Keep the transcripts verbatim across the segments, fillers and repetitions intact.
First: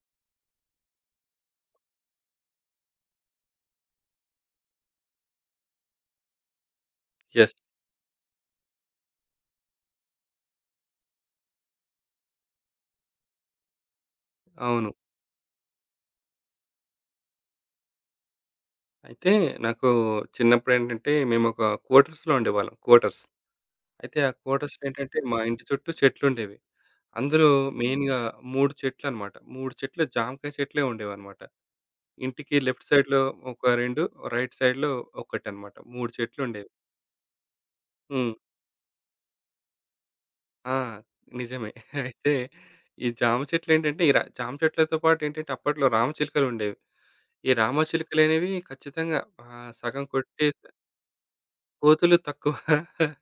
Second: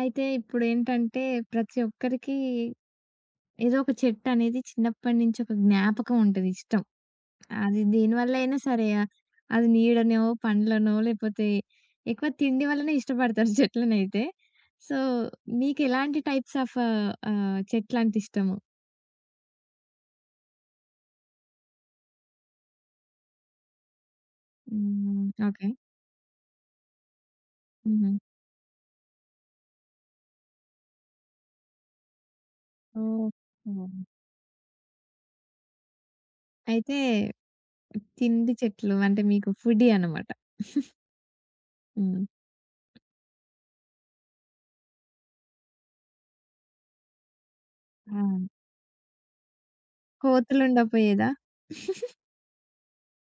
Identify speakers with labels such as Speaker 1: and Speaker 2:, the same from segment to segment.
Speaker 1: అయితే ఇప్పుడేంటంటే ప్రతి ఒక్కరికి ఏదో ఒక చెట్టు అనేది చిన్నప్పటి నుంచి ఒక జ్ఞాపకం ఉంటది ఇష్టం.
Speaker 2: యెస్.
Speaker 1: అది దేనివల్ల అయినా సరే ఆ- అది నీడనో, పండ్లనో లేపోతే ఎక్కువ తిండి వల్లనే ఇష్టపడతారు చెట్లనైతే.
Speaker 2: అవును.
Speaker 1: సో, మీకెలాంటి టైప్స్ ఆఫ్ ఆహ్, చెట్లంటే ఇష్టము?
Speaker 2: అయితే నాకు చిన్నప్పుడేంటంటే మేమొక క్వార్టర్స్‌లో ఉండేవాళ్ళం. క్వార్టర్స్. అయితే ఆ క్వార్టర్స్‌లేంటంటే
Speaker 1: హ్మ్.
Speaker 2: మా ఇంటి
Speaker 1: ఓకే.
Speaker 2: చుట్టూ చెట్లుండేవి. అందులో
Speaker 1: హుహు.
Speaker 2: మెయిన్‌గా మూడు చెట్లనమాట. మూడు చెట్లు జామకాయ చెట్లే ఉండేవనమాట. ఇంటికి లెఫ్ట్ సైడ్‌లో ఒక
Speaker 1: ఓహో!
Speaker 2: రెండు, రైట్ సైడ్‌లో ఒకటనమాట. మూడు చెట్లుండేవి.
Speaker 1: అయితే
Speaker 2: హ్మ్.
Speaker 1: తిండి చెట్లు అంటే మీకు ఫుడ్డీ అనమాట.
Speaker 2: ఆ! నిజమే.
Speaker 1: హ్మ్.
Speaker 2: అయితే ఈ జామ చెట్లేంటంటే ఈ ర జామ చెట్లతో పాటేంటంటే అప్పట్లో రామచిలుకలుండేవి. ఈ
Speaker 1: ఆ!
Speaker 2: రామచిలుకలనేవి ఖచ్చితంగా ఆహ్, సగం కొట్టేసి
Speaker 1: కోతులుండపోయేదా?
Speaker 2: కోతులు తక్కువ.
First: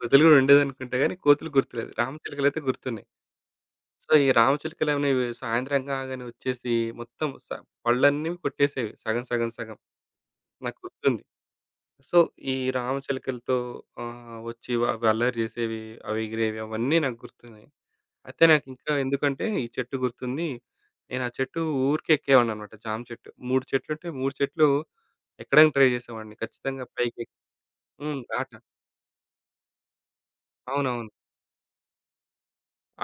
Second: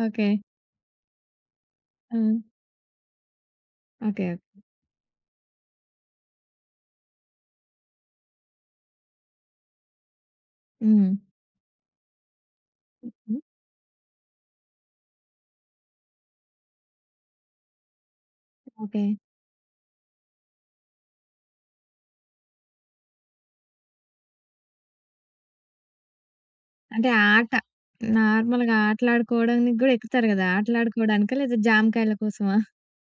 Speaker 2: కోతులు
Speaker 1: ఓకే.
Speaker 2: గూడా ఉండేదనుకుంటా గానీ, కోతులు గుర్తులేదు.
Speaker 1: ఆ!
Speaker 2: రామచిలుకలైతే గుర్తున్నాయి. So,
Speaker 1: okay.
Speaker 2: ఈ
Speaker 1: ఓకే.
Speaker 2: రామచిలుకలనేవి సాయంత్రం కాగానే వచ్చేసి మొత్తం స పళ్ళన్నీ కొట్టేసేవి సగం, సగం, సగం. నాకు
Speaker 1: హ్మ్.
Speaker 2: గుర్తుంది. సో, ఈ రామచిలుకలతో ఆహ్, వచ్చి వా- అవి అల్లరి చేసేవి, అవి ఎగిరేవి అవన్నీ నాకు గుర్తున్నాయి. అయితే నాకింకా
Speaker 1: ఓకే.
Speaker 2: ఎందుకంటే ఈ చెట్టు గుర్తుంది. నేను ఆ చెట్టు ఊరికే ఎక్కేవాడినన్నమాట జామ చెట్టు. మూడు చెట్లుంటే మూడు చెట్లు ఎక్కడానికి ట్రై చేసేవాడిని. ఖచ్చితంగా
Speaker 1: అంటే
Speaker 2: పైకి
Speaker 1: ఆట.
Speaker 2: హ్మ్. ఆట.
Speaker 1: నార్మల్‌గా ఆటలాడుకోవడానికి గూడా ఎక్కుతారు గదా!
Speaker 2: అవునవును.
Speaker 1: ఆటలాడుకోవడానికా? లేదా జామకాయల కోసమా?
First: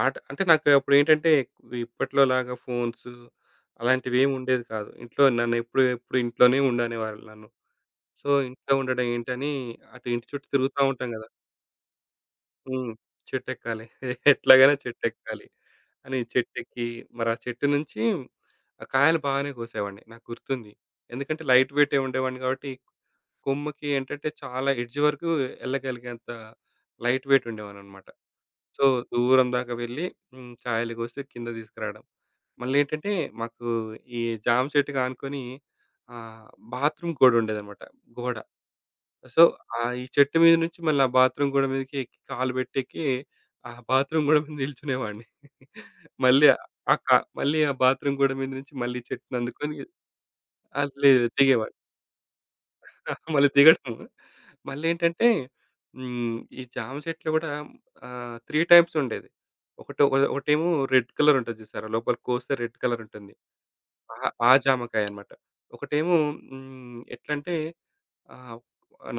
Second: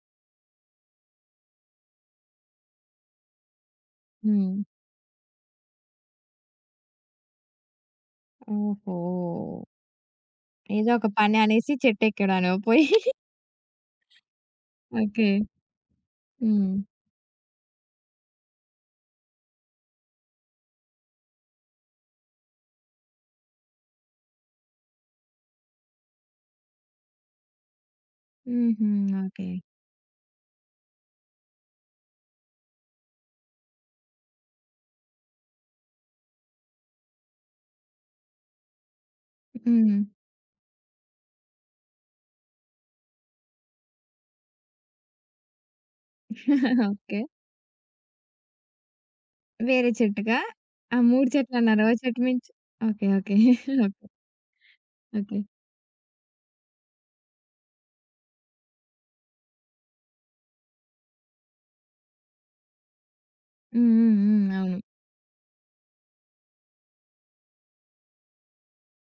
Speaker 2: ఆట అంటే నాకు అప్పుడేంటంటే ఇప్పట్లో లాగా ఫోన్స్ అలాంటివి ఏమి
Speaker 1: హ్మ్.
Speaker 2: ఉండేది కాదు. ఇంట్లో నన్ను ఎప్పుడు ఎప్పుడు ఇంట్లోనే ఉండనేవాళ్ళు నన్ను. సో, ఇంట్లో
Speaker 1: ఓహో!
Speaker 2: ఉండడం ఏంటని అటు ఇంటి చుట్టూ తిరుగుతా
Speaker 1: ఏదో ఒక
Speaker 2: ఉంటాం గదా!
Speaker 1: పని అనేసి చెట్టెక్కాడనో పోయి.
Speaker 2: హ్మ్. చెట్టెక్కాలి. ఎట్లాగైనా
Speaker 1: ఓకే.
Speaker 2: చెట్టెక్కాలి అని
Speaker 1: హ్మ్.
Speaker 2: చెట్టెక్కి మరి ఆ చెట్టు నుంచి ఆ కాయలు బాగానే కోసేవాడిని. నాకు గుర్తుంది. ఎందుకంటే లైట్ వెయిటే ఉండేవాడిని కాబట్టి కొమ్మకి ఏంటంటే చాలా ఎడ్జ్ వరకు ఎళ్ళగలిగేంత లైట్ వెయిట్ ఉండేవాడినన్నమాట. సో,
Speaker 1: హుహు. ఓకే.
Speaker 2: దూరం దాకా వెళ్ళి హ్మ్. కాయలు కోసి కింద తీసుకురావడం. మళ్ళేంటంటే మాకు ఈ జామ చెట్టుకి ఆనుకొని ఆహ్, బాత్రూమ్ గోడ ఉండేదనమాట. గోడ. సో, ఆహ్,
Speaker 1: హ్మ్.
Speaker 2: ఈ చెట్టు మీద నుంచి మళ్ళీ ఆ బాత్రూమ్ గోడ మీదకి ఎక్కి కాలు పెట్టెక్కి ఆ బాత్రూమ్ గోడ మీద నిల్చునేవాడిని. మళ్ళీ ఆ క
Speaker 1: ఓకే.
Speaker 2: మళ్ళీ ఆ బాత్రూమ్ గోడ మీద నుంచి మళ్ళీ చెట్టుని అందుకొని
Speaker 1: వేరే చెట్టుకా?
Speaker 2: అది
Speaker 1: ఆ!
Speaker 2: లేదు
Speaker 1: మూడు
Speaker 2: దిగేవాడిని.
Speaker 1: చెట్లన్నారు. ఓ చెట్టు మించి ఓకే. ఓకే.
Speaker 2: మళ్ళీ దిగడం.
Speaker 1: ఓకే.
Speaker 2: మళ్ళేంటంటే
Speaker 1: ఓకే.
Speaker 2: హ్మ్. ఈ జామ చెట్లు గూడా ఆహ్, మూడు టైప్స్ ఉండేది. ఒకటో ఒకటేమో రెడ్ కలర్ ఉంటది చూసారా? లోపల కోస్తే రెడ్ కలర్ ఉంటుంది.
Speaker 1: హ్మ్.
Speaker 2: ఆ
Speaker 1: హ్మ్.
Speaker 2: ఆ
Speaker 1: హ్మ్. అవును.
Speaker 2: జామకాయ అన్నమాట. ఒకటేమో హ్మ్. ఎట్లంటే ఆహ్,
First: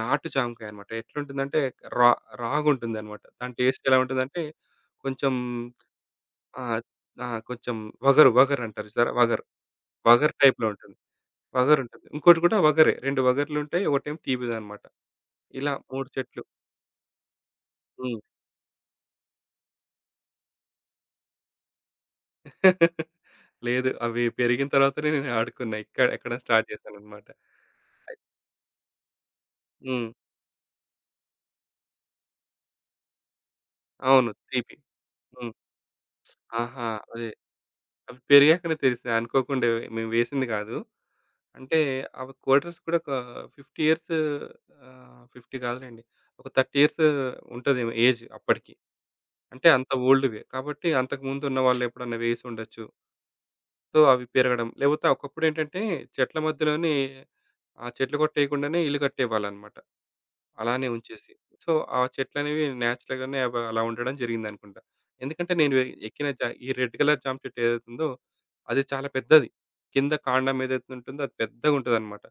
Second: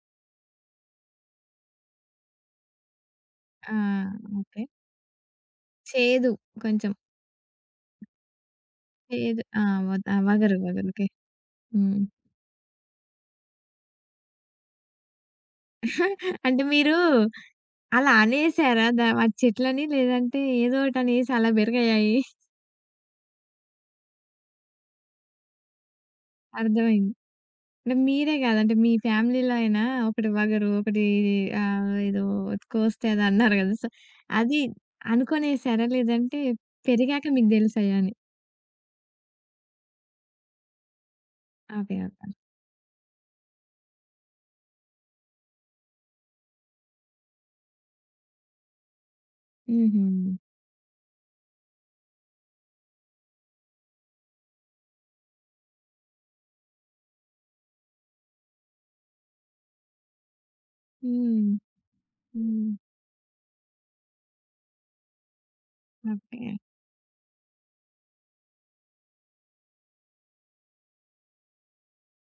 Speaker 2: నాటు జామకాయ అన్నమాట. ఎట్లుంటుందంటే రా రాగుంటుందన్నమాట. దాని
Speaker 1: ఆ!
Speaker 2: టేస్ట్ ఎలా ఉంటుందంటే
Speaker 1: ఓకే.
Speaker 2: కొంచెం
Speaker 1: చేదు
Speaker 2: ఆహ్,
Speaker 1: కొంచెం.
Speaker 2: ఆ! కొంచెం వగరు వగరు అంటారు చూసారా?
Speaker 1: చేదు.
Speaker 2: వగరు.
Speaker 1: ఆ! వ
Speaker 2: వగరు
Speaker 1: వగరు.
Speaker 2: టైప్‌లో
Speaker 1: వగరు.
Speaker 2: ఉంటుంది.
Speaker 1: ఓకే. హ్మ్.
Speaker 2: వగరుంటుంది. ఇంకోటి కూడా వగరే. రెండు వగర్లుంటాయి. ఒకటేమో తీపిదన్నమాట. ఇలా మూడు చెట్లు.
Speaker 1: అంటే మీరు అలా
Speaker 2: హ్మ్.
Speaker 1: అనేసారా? దా వాటి చెట్లని లేదంటే ఏదోకటనేసి అలా బెరిగాయి?
Speaker 2: లేదు. అవి పెరిగిన తర్వాతనే నేను ఆడుకున్నా. ఇక్కడ ఎక్కడం స్టార్ట్
Speaker 1: అర్థమైంది.
Speaker 2: చేశానన్నమాట.
Speaker 1: అంటే మీరే గాదు అంటే మీ ఫ్యామిలీలో అయినా
Speaker 2: హ్మ్.
Speaker 1: ఒకటి వగరు, ఒకటి ఆహ్, ఏదో కోస్తే ఏదో అన్నారు గదా! సో,
Speaker 2: అవును.
Speaker 1: అది
Speaker 2: తీపి. హ్మ్.
Speaker 1: అనుకోనేసారా? లేదంటే
Speaker 2: ఆహా!
Speaker 1: పెరిగాక
Speaker 2: అదే.
Speaker 1: మీకు దెలిసాయా అని?
Speaker 2: అవి పెరిగాకనే తెలిసింది. అనుకోకుండా వే- మేము వేసింది కాదు. అంటే
Speaker 1: ఓకే. ఓకే.
Speaker 2: అవి క్వార్టర్స్ కూడా ఒక యాభై ఇయర్స్ ఆహ్, యాభై కాదులెండి. ఒక ముప్పై ఇయర్స్ ఉంటదేమో ఏజ్ అప్పటికి. అంటే అంత
Speaker 1: హుహు.
Speaker 2: ఓల్డ్‌వే. కాబట్టి అంతకుముందు ఉన్న వాళ్ళు ఎప్పుడన్నా వేసి ఉండొచ్చు. సో, అవి పెరగడం. లేపోతే ఒకప్పుడేంటంటే చెట్ల మధ్యలోనే ఆ చెట్లు కొట్టేయకుండానే ఇల్లు కట్టేవాళ్ళనమాట. అలానే ఉంచేసి.
Speaker 1: హ్మ్.
Speaker 2: సో, ఆ చెట్లనేవి
Speaker 1: హ్మ్.
Speaker 2: నేచురల్‌గానే అవి అలా ఉండడం జరిగిందనుకుంటా. ఎందుకంటే నేను ఎ- ఎక్కిన జ
Speaker 1: ఓకే.
Speaker 2: ఈ రెడ్ కలర్ జామ చెట్టు ఏదైతుందో అది చాలా పెద్దది. కింద కాండం ఏదైతే ఉంటుందో అది పెద్దగుంటదనమాట.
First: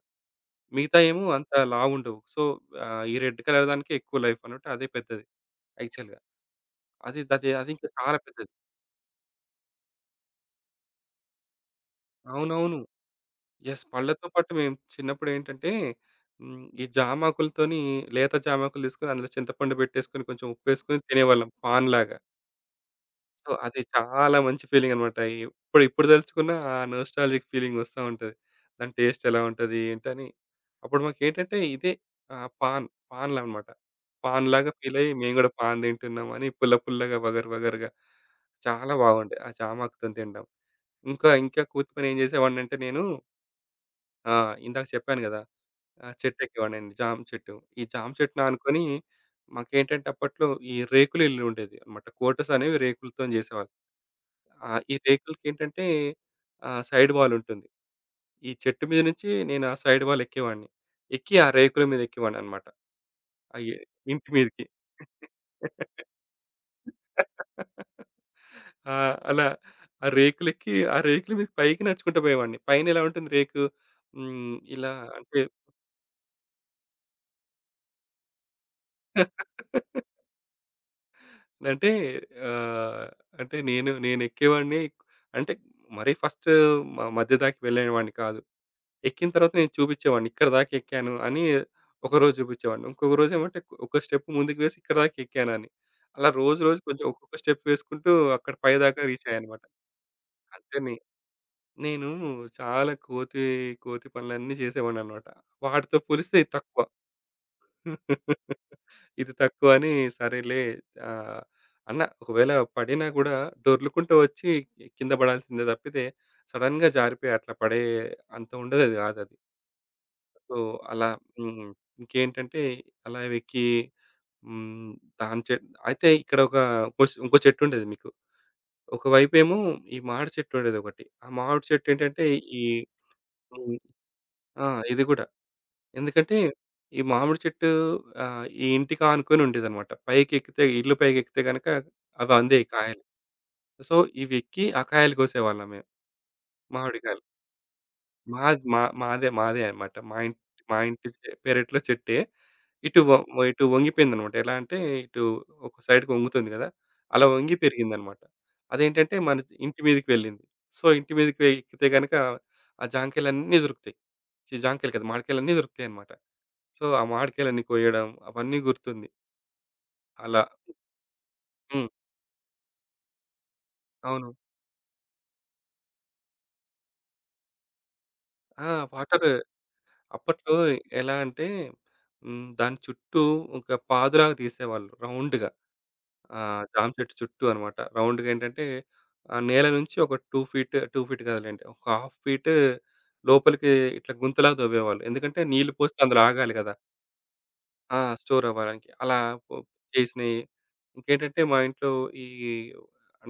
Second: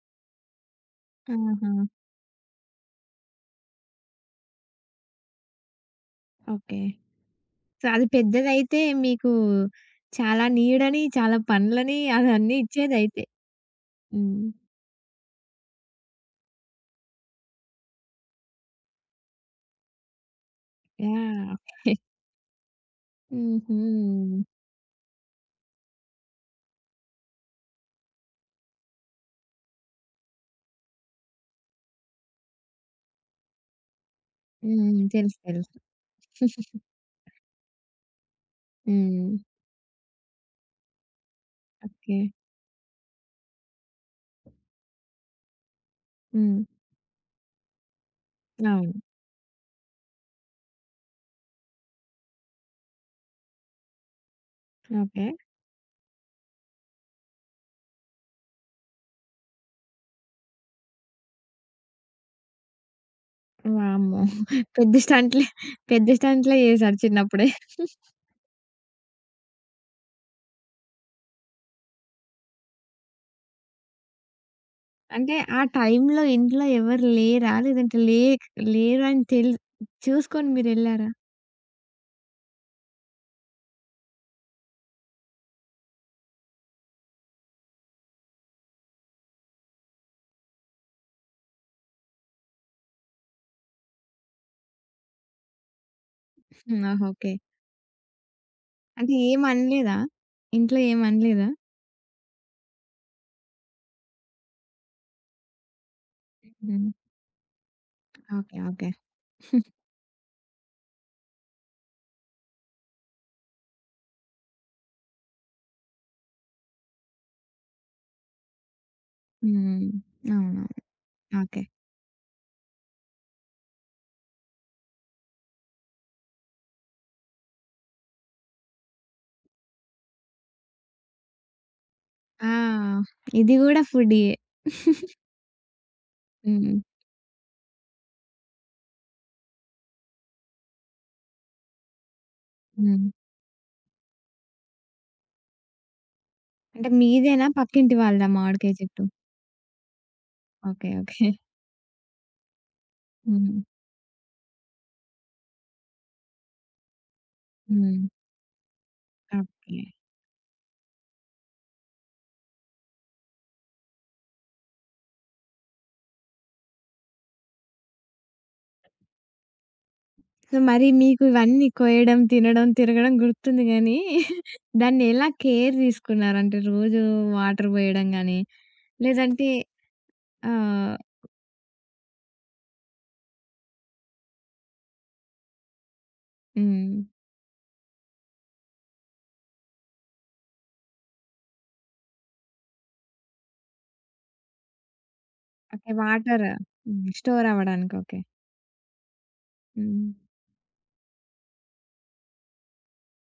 Speaker 2: మిగతాయి ఏమో అంత
Speaker 1: ఆహా!
Speaker 2: లావుండవు. సో, ఆహ్, ఈ రెడ్ కలర్ దానికే ఎక్కువ లైఫ్ అన్నట్టు అదే పెద్దది యాక్చువల్‌గా.
Speaker 1: ఓకే.
Speaker 2: అది దది
Speaker 1: సో,
Speaker 2: అదింకా
Speaker 1: అది
Speaker 2: చాలా పెద్దది.
Speaker 1: పెద్దదైతే మీకు చాలా నీడని, చాలా పండ్లని అవన్నీ
Speaker 2: అవునవును.
Speaker 1: ఇచ్చేదయితే.
Speaker 2: యెస్. పళ్ళతో
Speaker 1: హ్మ్.
Speaker 2: పాటు మేము చిన్నప్పుడేంటంటే హ్మ్. ఈ జామాకులతోని లేత జామాకులు తీసుకొని అందులో చింతపండు పెట్టేసుకొని కొంచెం ఉప్పేసుకొని తినేవాళ్ళం
Speaker 1: యాహ్!
Speaker 2: పాన్‌లాగా. సో,
Speaker 1: హుహు.
Speaker 2: అది చాలా మంచి ఫీలింగనమాట. ఇప్పుడు ఇప్పుడు తలుచుకున్న ఆ నోస్టాల్జిక్ ఫీలింగొస్తా ఉంటది. దాని టేస్ట్ ఎలా ఉంటది ఏంటని. అప్పుడు మాకేంటంటే ఇదే ఆహ్, పాన్ పాన్‌లనమాట. పాన్‌లాగా
Speaker 1: హ్మ్.
Speaker 2: ఫీలయ్యి మేము
Speaker 1: తెలుసు.
Speaker 2: గూడా
Speaker 1: తెలుసు.
Speaker 2: పాన్ తింటున్నామని పుల్ల పుల్లగా, వగరు వగరుగా చాలా బాగుండే
Speaker 1: హ్మ్.
Speaker 2: ఆ జామాకుతోని తినడం. ఇంకా ఇంకా కూతి పనేం
Speaker 1: ఓకే.
Speaker 2: చేసేవాడినంటే నేను ఆహ్, ఇందాక చెప్పాను గదా! ఆ!
Speaker 1: హ్మ్.
Speaker 2: చెట్టెక్కేవాడినండి. జామ చెట్టు. ఈ జామ చెట్టుని ఆనుకొని
Speaker 1: అవును.
Speaker 2: మాకేంటంటే అప్పట్లో ఈ రేకుల ఇల్లు ఉండేది అన్నమాట. క్వార్టర్స్ అనేవి రేకులతోని జేసేవాళ్ళు. ఆహ్, ఈ
Speaker 1: ఓకే.
Speaker 2: రేకులకేంటంటే ఆహ్, సైడ్ వాల్ ఉంటుంది. ఈ చెట్టు మీద నుంచి నేను ఆ సైడ్ వాల్ ఎక్కేవాడిని. ఎక్కి ఆ రేకుల మీద ఎక్కేవాడినన్నమాట. అయ్యే
Speaker 1: వామ్మో!
Speaker 2: ఇంటి మీదకి.
Speaker 1: పెద్ద స్టంట్‌లే పెద్ద స్టంట్‌లే చేశారు చిన్నప్పుడే.
Speaker 2: ఆ! అలా ఆ రేకులెక్కి ఆ రేకుల మీద పైకి నడుచుకుంటూ పోయేవాడిని. పైన ఎలా ఉంటుంది రేకు హ్మ్. ఇలా
Speaker 1: అంటే
Speaker 2: అంటే
Speaker 1: ఆ టైంలో ఇంట్లో ఎవరు లేరా? లేదంటే లే లేరని తెల్ చూసుకొని మీరెళ్లారా?
Speaker 2: అంటే ఆహ్, అంటే నేను నేనెక్కేవాడిని. అంటే మరీ ఫస్ట్ మ మధ్య దాకా వెళ్ళేవాడిని కాదు. ఎక్కిన తర్వాత నేను చూపించేవాడిని. ఇక్కడి దాకా ఎక్కాను అని ఒకరోజు చూపించేవాడిని. ఇంకొక రోజు ఏమంటే ఒక స్టెప్ ముందుకు వేసి ఇక్కడి దాకా ఎక్కానని. అలా రోజు రోజు
Speaker 1: హ్మ్.
Speaker 2: కొంచెం
Speaker 1: ఆహా! ఓకే.
Speaker 2: ఒక్కొక్క స్టెప్ వేసుకుంటూ అక్కడ పైదాకా
Speaker 1: అంటే
Speaker 2: రీచ్ అయ్యానన్నమాట.
Speaker 1: ఏమనలేదా? ఇంట్లో
Speaker 2: అంతేనే
Speaker 1: ఏమనలేదా?
Speaker 2: నేను చాలా కోతి కోతి పనులన్నీ చేసేవాడినన్నమాట. వాటితో పోలిస్తే ఇది తక్కువ.
Speaker 1: హ్మ్. ఓకే. ఓకే.
Speaker 2: ఇది తక్కువ అని సరేలే ఆహ్, అన్న ఒకవేళ పడినా గూడా డొర్లుకుంటూ వచ్చి కింద పడాల్సిందే తప్పితే సడెన్‌గా జారిపోయి అట్లా పడే అంత ఉండేది కాదది.
Speaker 1: హ్మ్.
Speaker 2: సో,
Speaker 1: అవునవును.
Speaker 2: అలా
Speaker 1: ఓకే.
Speaker 2: హ్మ్. ఇంకేంటంటే అలా ఎక్కి హ్మ్. తాను చె అయితే ఇక్కడ ఒక కొస్ ఇంకో చెట్టుండేది మీకు. ఒకవైపేమో ఈ మామిడి చెట్టుండేదొకటి. ఆ మామిడి చెట్టు ఏంటంటే
Speaker 1: ఆ!
Speaker 2: ఈ
Speaker 1: ఇది
Speaker 2: హ్మ్.
Speaker 1: గూడా ఫుడ్డీయే.
Speaker 2: ఆ! ఇది గూడా. ఎందుకంటే,
Speaker 1: హ్మ్.
Speaker 2: ఈ మామిడి చెట్టు ఆహ్, ఈ ఇంటికి ఆనుకొని ఉండేదనమాట. పైకెక్కితే ఇల్లు పైకెక్కితే గనక అవి అందేయి కాయలు.
Speaker 1: హ్మ్.
Speaker 2: సో, ఇవెక్కి ఆ కాయలు కోసేవాళ్ళం మేము.
Speaker 1: అంటే
Speaker 2: మామిడికాయలు.
Speaker 1: మీదేనా? పక్కింటి వాళ్ళదా
Speaker 2: మాద్
Speaker 1: మామిడికాయ
Speaker 2: మా
Speaker 1: చెట్టు?
Speaker 2: మాదే మాదే అనమాట. మా ఇంటి మా
Speaker 1: ఓకే.
Speaker 2: ఇంటి
Speaker 1: ఓకే.
Speaker 2: చె పెరట్లో చెట్టే. ఇటు వ
Speaker 1: హ్మ్.
Speaker 2: ఇటు వంగిపోయిందనమాట. ఎలా అంటే, ఇటు ఒక సైడ్‌కి వంగుతుంది గదా! అలా వంగి
Speaker 1: హ్మ్.
Speaker 2: పెరిగిందనమాట. అదేంటంటే, మన
Speaker 1: ఓకే.
Speaker 2: ఇంటి మీదకి వెళ్ళింది. సో, ఇంటి మీదకి ఎక్కితే గనక ఆ జాంకాయలన్నీ దొరుకుతాయి. ఛీ! జాంకాయలు కాదు మామిడికాయలన్నీ దొరుకుతాయనమాట. సో, ఆ మామిడికాయలన్నీ కోయడం అవన్నీ గుర్తుంది. అలా.
Speaker 1: సో, మరి మీకు ఇవన్నీ
Speaker 2: హ్మ్.
Speaker 1: కోయడం, తినడం, తిరగడం గుర్తుంది గానీ,
Speaker 2: అవును.
Speaker 1: దాన్నెలా కేర్ తీసుకున్నారు? అంటే రోజు వాటర్ పోయడం గానీ,
Speaker 2: ఆ! వాటర్
Speaker 1: లేదంటే
Speaker 2: అప్పట్లో
Speaker 1: ఆహ్,
Speaker 2: ఎలా అంటే హ్మ్, దాని చుట్టూ ఒక పాదులాగా తీసేవాళ్ళు రౌండ్‌గా. ఆహ్, జామ
Speaker 1: హ్మ్.
Speaker 2: చెట్టు చుట్టూ అన్నమాట. రౌండ్‌గా ఏంటంటే ఆ నేల నుంచి ఒక రెండు ఫీట్, రెండు ఫీట్ కాదులెండి. ఒక హాఫ్ ఫీట్ లోపలికి ఇట్లా గుంతలాగా తవ్వేవాళ్ళు. ఎందుకంటే నీళ్లు
Speaker 1: ఓకే.
Speaker 2: పోస్తే అందులో
Speaker 1: వాటర్
Speaker 2: ఆగాలి కదా!
Speaker 1: హ్మ్. స్టోర్ అవ్వడానికి.
Speaker 2: ఆ!
Speaker 1: ఓకే.
Speaker 2: స్టోర్ అవ్వడానికి. అలా పొ
Speaker 1: హ్మ్.
Speaker 2: చేసినయి. ఇంకేంటంటే మా ఇంట్లో ఈ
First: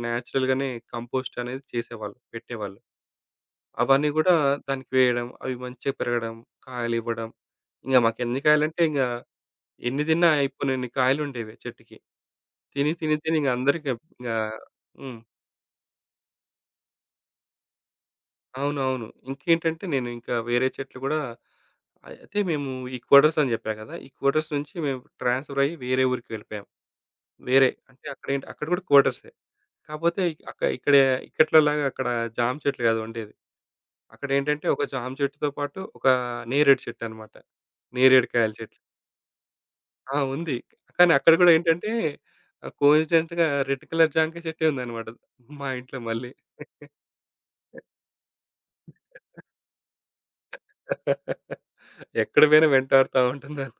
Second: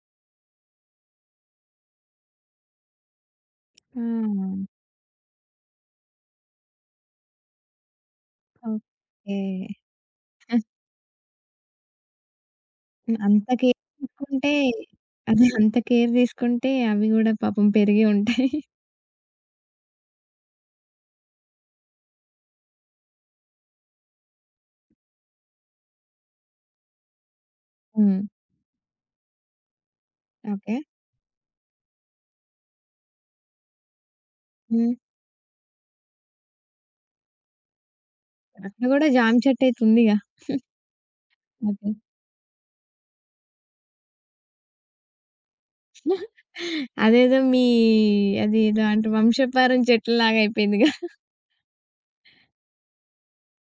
Speaker 2: నేచురల్‌గానే కంపోస్ట్ అనేది చేసేవాళ్ళు. పెట్టేవాళ్ళు. అవన్నీ గూడా
Speaker 1: ఆ!
Speaker 2: దానికి వేయడం, అవి మంచిగా పెరగడం, కాయలివ్వడం. ఇంగ మాకెన్ని కాయలంటే ఇంగ
Speaker 1: ఓకే.
Speaker 2: ఎన్ని తిన్నా అయిపోనన్ని కాయలుండేవి చెట్టుకి. తిని, తిని, తిని
Speaker 1: అంత
Speaker 2: ఇంగ
Speaker 1: కేర్
Speaker 2: అందరికి ఇంగా
Speaker 1: తీసుకుంటే
Speaker 2: హ్మ్.
Speaker 1: అదే అంత కేర్ తీసుకుంటే అవి గూడా పాపం పెరిగి ఉంటాయి.
Speaker 2: అవునవును. ఇంకేంటంటే నేను ఇంకా వేరే చెట్లు గూడా అయితే మేము ఈ క్వార్టర్స్ అని జెప్పా గదా! ఈ క్వార్టర్స్ నుంచి మేము ట్రాన్స్‌ఫర్ అయ్యి వేరే ఊరికి వెళ్ళిపోయాం. వేరే అంటే
Speaker 1: హ్మ్.
Speaker 2: అక్కడేంటి అక్కడ గూడా క్వార్టర్సే. కాపోతే అక్క
Speaker 1: ఓకే.
Speaker 2: ఇక్కడ ఇక్కట్లోలాగా అక్కడ జామ చెట్లు గాదు ఉండేది. అక్కడేంటంటే ఒక
Speaker 1: హ్మ్.
Speaker 2: జామ చెట్టుతో పాటు ఒక నేరేడు చెట్టన్నమాట. నేరేడు కాయల
Speaker 1: అక్కడ
Speaker 2: చెట్టు.
Speaker 1: గూడా జామ చెట్టయితే ఉందిగా.
Speaker 2: ఆ! ఉంది. కానీ అక్కడ గూడా ఏంటంటే
Speaker 1: ఓకే.
Speaker 2: ఆహ్, కోఇన్సిడెంట్‌గా రెడ్ కలర్ జాంకాయ చెట్టే ఉందన్నమాట. మా ఇంట్లో మళ్ళీ.
Speaker 1: అదేదో మీ అదేదో అంటే వంశపారం చెట్టులాగా అయిపోయిందిగా.
Speaker 2: ఎక్కడ పోయినా వెంటాడుతా ఉంటుందను.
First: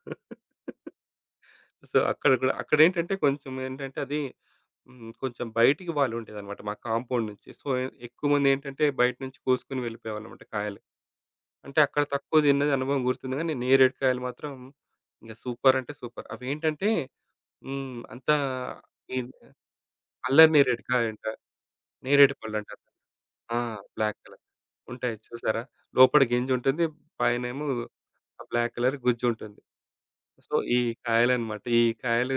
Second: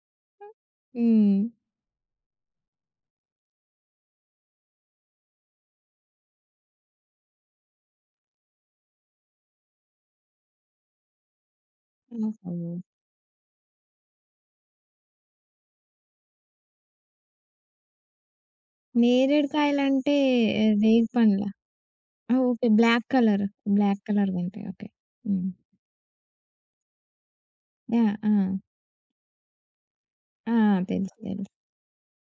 Speaker 1: హ్మ్.
Speaker 2: సో, అక్కడ గూడా అక్కడేంటంటే కొంచెం ఏంటంటే అది హ్మ్. కొంచెం బయటికి వాలుండేదన్నమాట మా కాంపౌండ్ నుంచి. సో, ఎక్కువ మందేంటంటే బయట నుంచి కోసుకొని వెళ్ళిపోయేవాళ్ళన్నమాట కాయలు. అంటే అక్కడ తక్కువ
Speaker 1: ఓహో!
Speaker 2: తిన్నది అనుభవం గుర్తుంది గానీ, నేరేడు కాయలు మాత్రం ఇంక సూపర్ అంటే సూపర్. అవేంటంటే హ్మ్. అంతా ఈ
Speaker 1: నేరేడు కాయలంటే
Speaker 2: అల్లరి
Speaker 1: ఆహ్,
Speaker 2: నేరేడు
Speaker 1: రేగు
Speaker 2: కాయంట.
Speaker 1: పండ్లా?
Speaker 2: నేరేడు
Speaker 1: ఆ! ఓకే.
Speaker 2: పళ్ళంటారు.
Speaker 1: Black colour.
Speaker 2: ఆ!
Speaker 1: బ్లాక్
Speaker 2: బ్లాక్
Speaker 1: కలర్‌గా
Speaker 2: కలర్.
Speaker 1: ఉంటాయి. ఓకే.
Speaker 2: ఉంటాయి
Speaker 1: హ్మ్.
Speaker 2: చూసారా? లోపల గింజుంటుంది. పైనేమో
Speaker 1: యాహ్! ఆ!
Speaker 2: ఆ బ్లాక్ కలర్ గుజ్జుంటుంది. సో,
Speaker 1: ఆ!
Speaker 2: ఈ
Speaker 1: తెలుసు. తెలుసు.
Speaker 2: కాయలనమాట. ఈ కాయలు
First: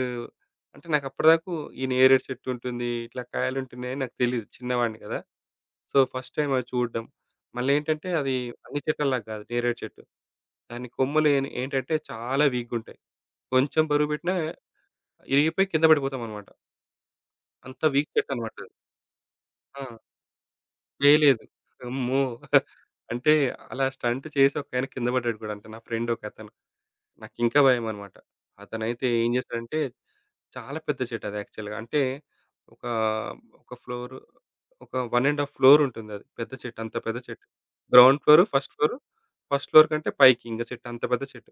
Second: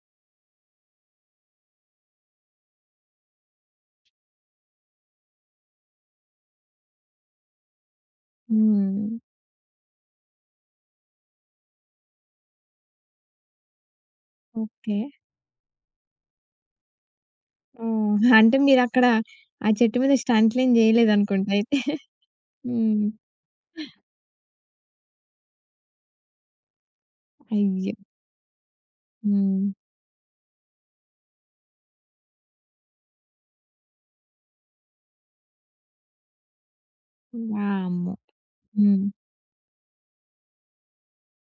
Speaker 2: అంటే నాకప్పటిదాకు ఈ నేరేడు చెట్టుంటుంది. ఇట్లా కాయలుంటున్నాయని నాకు తెలీదు. చిన్నవాడిని గదా! సో, ఫస్ట్ టైమ్ అవి చూడడం. మళ్ళేంటంటే అది అన్ని
Speaker 1: హ్మ్.
Speaker 2: చెట్లలాగా గాదు నేరేడు చెట్టు. దాని కొమ్మలు ఏన్ ఏంటంటే చాలా వీక్‌గుంటాయి. కొంచెం బరువు బెట్టినా
Speaker 1: ఓకే.
Speaker 2: ఇరిగిపోయి కింద పడిపోతామనమాట. అంత వీక్
Speaker 1: ఓహ్!
Speaker 2: చెట్టనమాట
Speaker 1: అంటే
Speaker 2: అది.
Speaker 1: మీరక్కడ ఆ
Speaker 2: ఆ!
Speaker 1: చెట్టు మీద స్టంట్‌లేం
Speaker 2: వేయలేదు.
Speaker 1: జేయలేదనుకుంటా అయితే.
Speaker 2: అమ్మో!
Speaker 1: హ్మ్.
Speaker 2: అంటే అలా స్టంట్ చేసి ఒకాయన కింద పడ్డాడు గూడా. అంటే నా ఫ్రెండ్ ఒకతను. నాకింకా
Speaker 1: అయ్యో!
Speaker 2: భయమనమాట. అతనైతే ఏం
Speaker 1: హ్మ్.
Speaker 2: చేశాడంటే చాలా పెద్ద చెట్టు అది యాక్చువల్‌గా. అంటే ఒక, ఒక ఫ్లోర్ ఒక ఒకటిన్నర ఫ్లోర్ ఉంటుందది. పెద్ద చెట్టు. అంత పెద్ద చెట్టు.
Speaker 1: వామ్మో!
Speaker 2: Ground floor, first floor.
Speaker 1: హ్మ్.
Speaker 2: ఫస్ట్ ఫ్లోర్ కంటే పైకి ఇంక చెట్టు అంత పెద్ద చెట్టు.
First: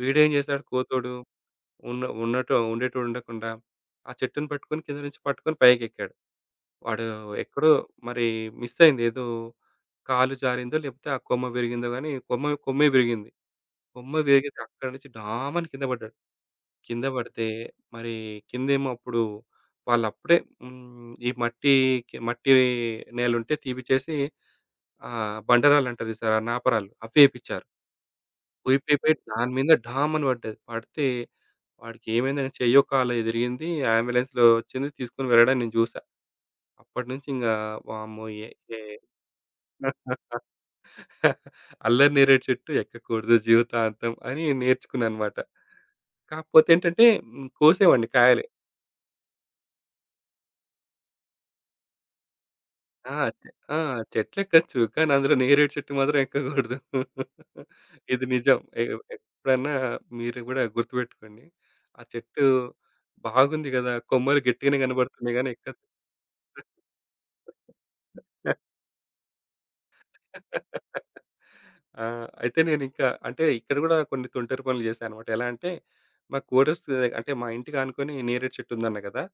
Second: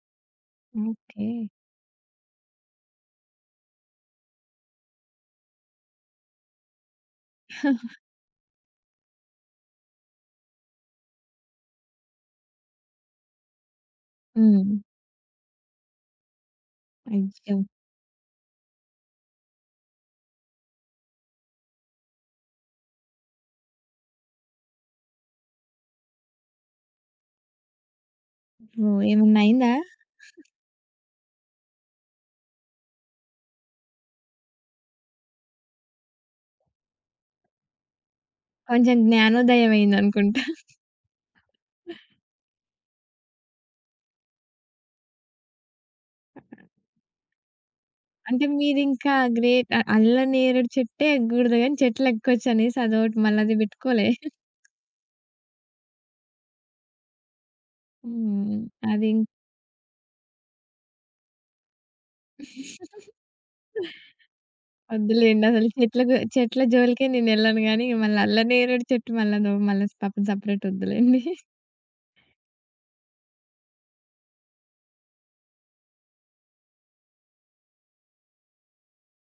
Speaker 2: వీడేం చేశాడు కోతోడు
Speaker 1: ఓకే.
Speaker 2: ఉన్న ఉన్నట్టు ఉండేటోడు ఉండకుండా ఆ చెట్టుని పట్టుకొని కింద నుంచి పట్టుకొని పైకెక్కాడు. వాడు ఎక్కడో మరి మిస్ అయింది. ఏదో కాలు జారిందో లేకపోతే ఆ కొమ్మ విరిగిందో గాని కొమ్మ కొమ్మే విరిగింది. కొమ్మ విరిగితే
Speaker 1: హ్మ్.
Speaker 2: అక్కడి నుంచి డామని కింద పడ్డాడు. కింద పడితే
Speaker 1: అయ్యో!
Speaker 2: మరి కిందేమో అప్పుడు వాళ్ళప్పుడే హ్మ్. ఈ మట్టి కి మట్టి నేలుంటే తీపిచ్చేసి ఆహ్, బండరాళ్ళంటారు చూసారా? నాపరాళ్ళు అవి ఏపిచ్చారు.
Speaker 1: ఓహ్!
Speaker 2: ఊపిపోయి
Speaker 1: ఏమన్నా
Speaker 2: దాని మీద
Speaker 1: అయిందా?
Speaker 2: ఢామని పడ్డది. పడితే వాడికి ఏమైందని చెయ్యో, కాలో ఇరిగింది. అంబులెన్స్‌లో వచ్చింది. తీసుకొని వెళ్ళడం నేను చూసా. అప్పటి నుంచి ఇంగా వామ్మో! ఏ ఏ
Speaker 1: కొంచెం జ్ఞానోదయమయిందనుకుంటా.
Speaker 2: అల్లరి నేరేడు చెట్టు ఎక్కకూడదు జీవితాంతం అని నేర్చుకున్నానన్నమాట. కాకపోతే ఏంటంటే హ్మ్, కోసేవాడిని కాయలు.
Speaker 1: అంటే మీదింకా గ్రేట్. అ అల్ల నేరేడు చెట్టే ఎక్కకూడదు గానీ చెట్లెక్కొచ్చనేసి
Speaker 2: ఆ!
Speaker 1: అదోటి
Speaker 2: చె
Speaker 1: మళ్ళది
Speaker 2: ఆ!
Speaker 1: బెట్టుకోలే.
Speaker 2: చెట్లెక్కొచ్చు. కానీ అందులో నేరేడు చెట్టు మాత్రం ఎక్కకూడదు. ఇది
Speaker 1: హ్మ్.
Speaker 2: నిజం. ఎ
Speaker 1: అదిం
Speaker 2: ఎప్పుడన్నా మీరు గూడా గుర్తుపెట్టుకోండి. ఆ చెట్టు బాగుంది గదా! కొమ్మలు గట్టిగానే కనబడుతున్నాయి
Speaker 1: వద్దులేండి.
Speaker 2: గానీ
Speaker 1: అసలు
Speaker 2: ఎక్కదు.
Speaker 1: చెట్లకు చెట్ల జోలికే నేనెళ్ళను గానీ మళ్ళీ అల్ల నేరేడు చెట్టు మళ్ళను మళ్ళా పాపం సెపరేట్ వద్దులేండి.
Speaker 2: ఆ! అయితే నేనింకా అంటే ఇక్కడ గూడా కొన్ని తుంటరి పనులు జేశానన్నమాట. ఎలా అంటే మా కోరస్ అంటే మా ఇంటికి ఆనుకొని నేరేడు చెట్టుందన్నా గదా!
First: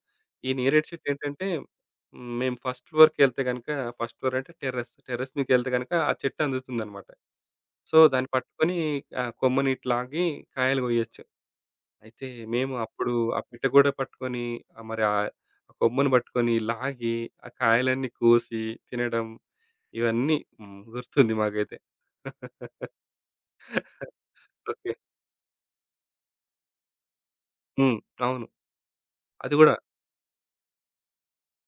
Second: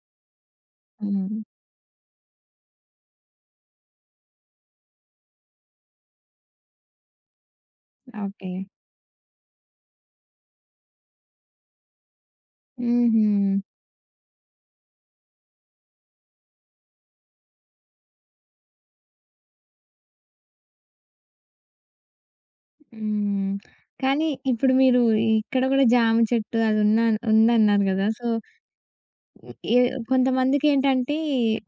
Speaker 2: ఈ నేరేడు
Speaker 1: హ్మ్.
Speaker 2: చెట్టేంటంటే హ్మ్, మేము ఫస్ట్ ఫ్లోర్‌కెళ్తే గనక ఫస్ట్ ఫ్లోర్ అంటే టెర్రస్. టెర్రస్ మీదకెళ్తే గనక ఆ చెట్టు అందుతుందన్నమాట. సో, దాన్ని
Speaker 1: ఓకే.
Speaker 2: పట్టుకొని ఆహ్, కొమ్మని ఇట్లా లాగి కాయలు గొయ్యొచ్చు. అయితే మేము అప్పుడు
Speaker 1: హుహు.
Speaker 2: ఆ పిట్ట గూడ పట్టుకొని ఆహ్, మరి ఆ ఆ కొమ్మను పట్టుకొని లాగి ఆ కాయలన్నీ కోసి తినడం ఇవన్నీ హ్మ్. గుర్తుంది మాకైతే.
Speaker 1: హ్మ్. కానీ ఇప్పుడు
Speaker 2: ఓకే.
Speaker 1: మీరు ఇక్కడ గూడా జామ చెట్టు అదున్న ఉందన్నారు
Speaker 2: హ్మ్.
Speaker 1: గదా! సో
Speaker 2: అవును.
Speaker 1: హ్మ్.
Speaker 2: అది గూడా.
Speaker 1: ఏ కొంతమందికేంటంటే,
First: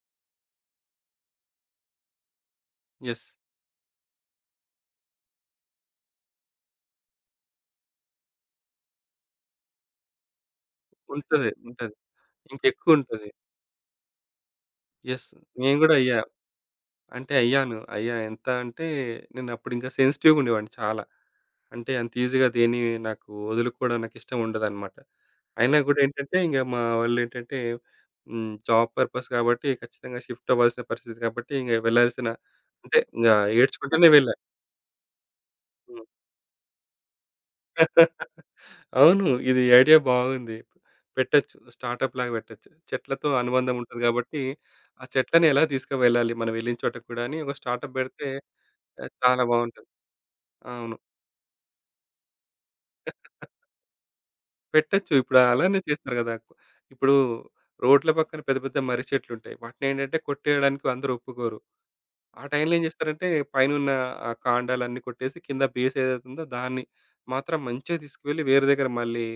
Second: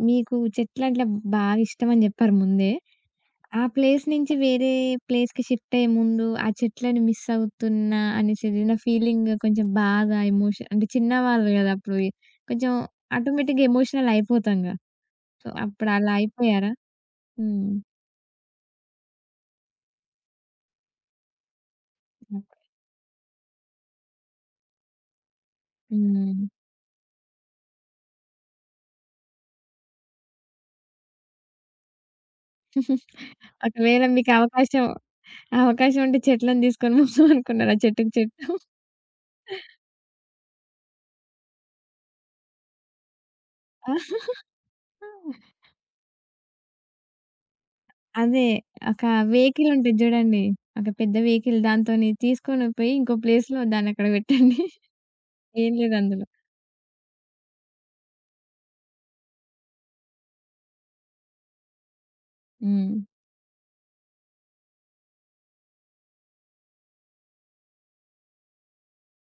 Speaker 1: మీకు చెట్లంటే బాగా ఇష్టమని జెప్పారు ముందే.
Speaker 2: యెస్.
Speaker 1: ఆ ప్లేస్ నుంచి వేరే ప్లేస్‌కి షిఫ్ట్ అయ్యే ముందు, ఆ చెట్లని మిస్ అవుతున్నా అనేసిదిన ఫీలింగ్ కొంచెం బాగా ఎమోషన్ అంటే చిన్నవాళ్ళు
Speaker 2: ఉంటది.
Speaker 1: గదా!
Speaker 2: ఉంటది.
Speaker 1: అప్పుడు ఈ- కొంచెం
Speaker 2: ఇంకెక్కువుంటది.
Speaker 1: ఆటోమేటిక్‌గా ఎమోషనల్ అయిపోతాంగా.
Speaker 2: యెస్.
Speaker 1: సో,
Speaker 2: నేను
Speaker 1: అప్పుడు
Speaker 2: గూడా
Speaker 1: అలా
Speaker 2: అయ్యా.
Speaker 1: అయిపోయారా?
Speaker 2: అంటే
Speaker 1: హ్మ్.
Speaker 2: అయ్యాను. అయ్యా ఎంత అంటే నేనప్పుడింకా సెన్సిటివ్‌గా ఉండేవాడిని చాలా. అంటే అంత ఈజీగా దేన్ని నాకు వదులుకోవడం నాకిష్టం ఉండదనమాట. అయినా గూడా ఏంటంటే
Speaker 1: హ్మ్.
Speaker 2: ఇంగ మా వోళ్ళేంటంటే హ్మ్. జాబ్ పర్పస్ కాబట్టి ఖచ్చితంగా షిఫ్ట్ అవ్వాల్సిన పరిస్థితి కాబట్టి ఇంగ వెళ్ళాల్సిన అంటే ఇంగ
Speaker 1: ఒకవేళ
Speaker 2: ఏడ్చుకుంటూనే
Speaker 1: మీకు
Speaker 2: వెళ్ళా.
Speaker 1: అవకాశం అవకాశం
Speaker 2: హ్మ్.
Speaker 1: ఉంటే చెట్లను తీసుకొని పోదాం అనుకున్నారా చెట్టుకి చెట్టు?
Speaker 2: అవును. ఇది ఐడియా బాగుంది. పెట్టొచ్చు. స్టార్టప్ లాగా పెట్టొచ్చు. చెట్లతో అనుబంధం ఉంటది గాబట్టి, ఆ చెట్లని ఎలా తీసుకువెళ్ళాలి మనం వెళ్ళిన చోటకి కూడా అని ఒక స్టార్టప్ పెడితే
Speaker 1: అదే. ఒక
Speaker 2: ఆహ్, చాలా
Speaker 1: వెహికల్
Speaker 2: బావుంటది.
Speaker 1: ఉంటది జూడండి. ఒక
Speaker 2: అవును.
Speaker 1: పెద్ద వెహికల్ దాంతోని తీసుకొని పోయి ఇంకో ప్లేస్‌లో దాన్నక్కడ పెట్టండి.
Speaker 2: పెట్టొచ్చు. ఇప్పుడు
Speaker 1: ఏం
Speaker 2: అలానే చేస్తారు
Speaker 1: లేదందులో.
Speaker 2: గదా! ఇప్పుడు రోడ్ల పక్కన పెద్ద పెద్ద మర్రి చెట్లుంటాయి. వాటినేంటంటే కొట్టేయడానికి అందరూ ఒప్పుకోరు. ఆ టైంలో ఏం
Speaker 1: హ్మ్.
Speaker 2: చేస్తారంటే పైనున్న ఆ కాండాలన్నీ కొట్టేసి కింద బేస్ ఏదైతే ఉందో దాన్ని మాత్రం మంచిగా తీసుకువెళ్ళి వేరే దగ్గర మళ్ళీ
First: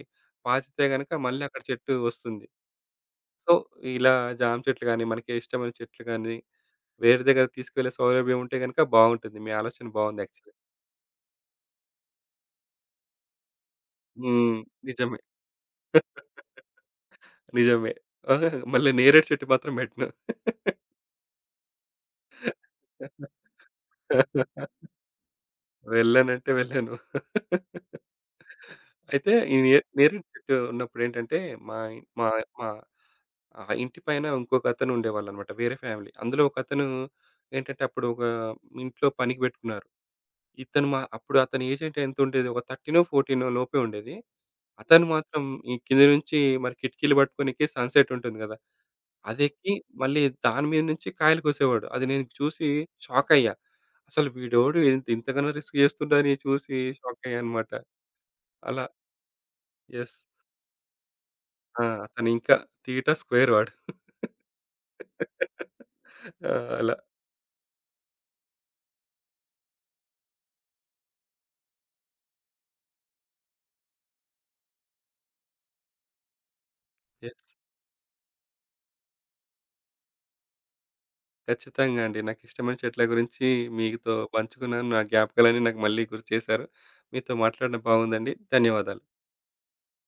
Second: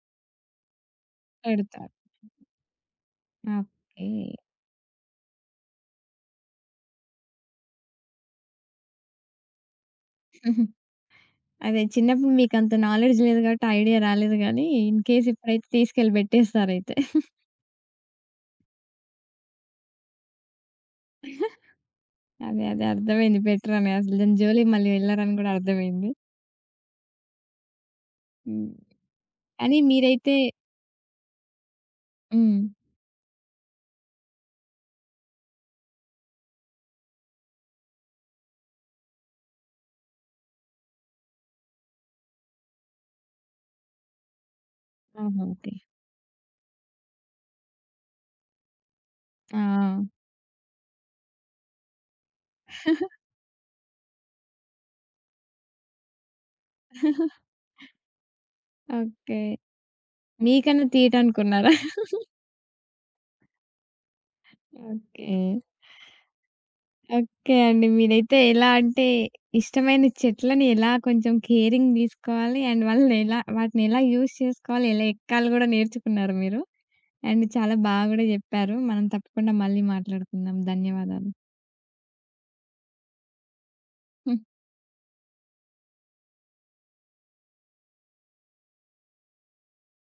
Speaker 2: పాతితే గనక మళ్ళీ అక్కడ
Speaker 1: పెడతారు.
Speaker 2: చెట్టు వస్తుంది. So,
Speaker 1: okay.
Speaker 2: ఇలా జామ చెట్లు గాని, మనకి ఇష్టమైన చెట్లు గాని, వేరే దగ్గర తీసుకువెళ్ళే సౌలభ్యం ఉంటే గనుక బావుంటుంది. మీ ఆలోచన బావుంది యాక్చువల్‌గా.
Speaker 1: అదే చిన్నప్పుడు మీకంత నాలెడ్జ్ లేదు గాబట్టి ఐడియా రాలేదు
Speaker 2: హ్మ్.
Speaker 1: గానీ, ఇన్
Speaker 2: నిజమే.
Speaker 1: కేస్ ఇప్పుడైతే తీసుకెళ్ళి బెట్టేస్తారయితే.
Speaker 2: నిజమే. ఆ! మళ్ళీ నేరేడు చెట్టు మాత్రం పెట్టను.
Speaker 1: అదే. అదే. అర్థమైంది. బెటరని అసలు దాని జోలికి మళ్ళీ వెళ్లరని గూడా అర్థమైంది.
Speaker 2: వెళ్ళనంటే వెళ్ళను.
Speaker 1: హ్మ్.
Speaker 2: అయితే ఈ నే
Speaker 1: కానీ
Speaker 2: నేరేడు
Speaker 1: మీరైతే
Speaker 2: చెట్టు ఉన్నప్పుడేంటంటే, మా ఇన్ మా
Speaker 1: హ్మ్.
Speaker 2: మా ఆహ్, ఇంటి పైన ఇంకొకతను ఉండేవాళ్ళన్నమాట. వేరే ఫ్యామిలీ. అందులో ఒకతను ఏంటంటే, అప్పుడు ఒక ఇంట్లో పనికి పెట్టుకున్నారు. ఇతను మా అప్పుడు అతని ఏజ్ అంటే ఎంతుండేది ఒక పదమూడో, పధ్నాలుగో లోపే ఉండేది. అతను
Speaker 1: ఆహా!
Speaker 2: మాత్రం
Speaker 1: ఓకే.
Speaker 2: ఈ కింద నుంచి మరి కిటికీలు పట్టుకొని ఎక్కి సన్‌సెట్ ఉంటుంది గదా!
Speaker 1: ఆ!
Speaker 2: అదెక్కి మళ్ళీ దాని మీద నుంచి కాయలు కోసేవాడు. అది నేను చూసి షాకయ్యా. అసలు వీడెవడు ఇంత ఇంతకన్నా రిస్క్ చేస్తుండని చూసి షాకయ్యా అనమాట. అలా
Speaker 1: ఆ! ఓకే.
Speaker 2: యెస్.
Speaker 1: మీకన్నా తీయటనుకున్నారా?
Speaker 2: ఆ! అతనింకా తీటా స్క్వేర్ వాడు.
Speaker 1: ఓకే.
Speaker 2: ఆ! అలా.
Speaker 1: ఓకే అండి. మీరైతే ఎలా అంటే ఇష్టమైన చెట్లని ఎలా కొంచెం కేరింగ్ తీసుకోవాలి. అండ్ వాళ్ళనెలా వాటినెలా యూజ్ చేసుకోవాలి, ఎలా ఎక్కాలి గూడా నేర్చుకున్నారు మీరు.
Speaker 2: యెస్.
Speaker 1: అండ్ చాలా బాగా గూడా జెప్పారు. మనం తప్పకుండా మళ్ళీ మాట్లాడుకుందాం. ధన్యవాదాలు.
Speaker 2: ఖచ్చితంగా అండి. నాకిష్టమైన చెట్ల గురించి మీతో పంచుకున్నాను. నా జ్ఞాపకాలన్నీ నాకు మళ్ళీ గుర్తు చేశారు. మీతో మాట్లాడడం బాగుందండి. ధన్యవాదాలు.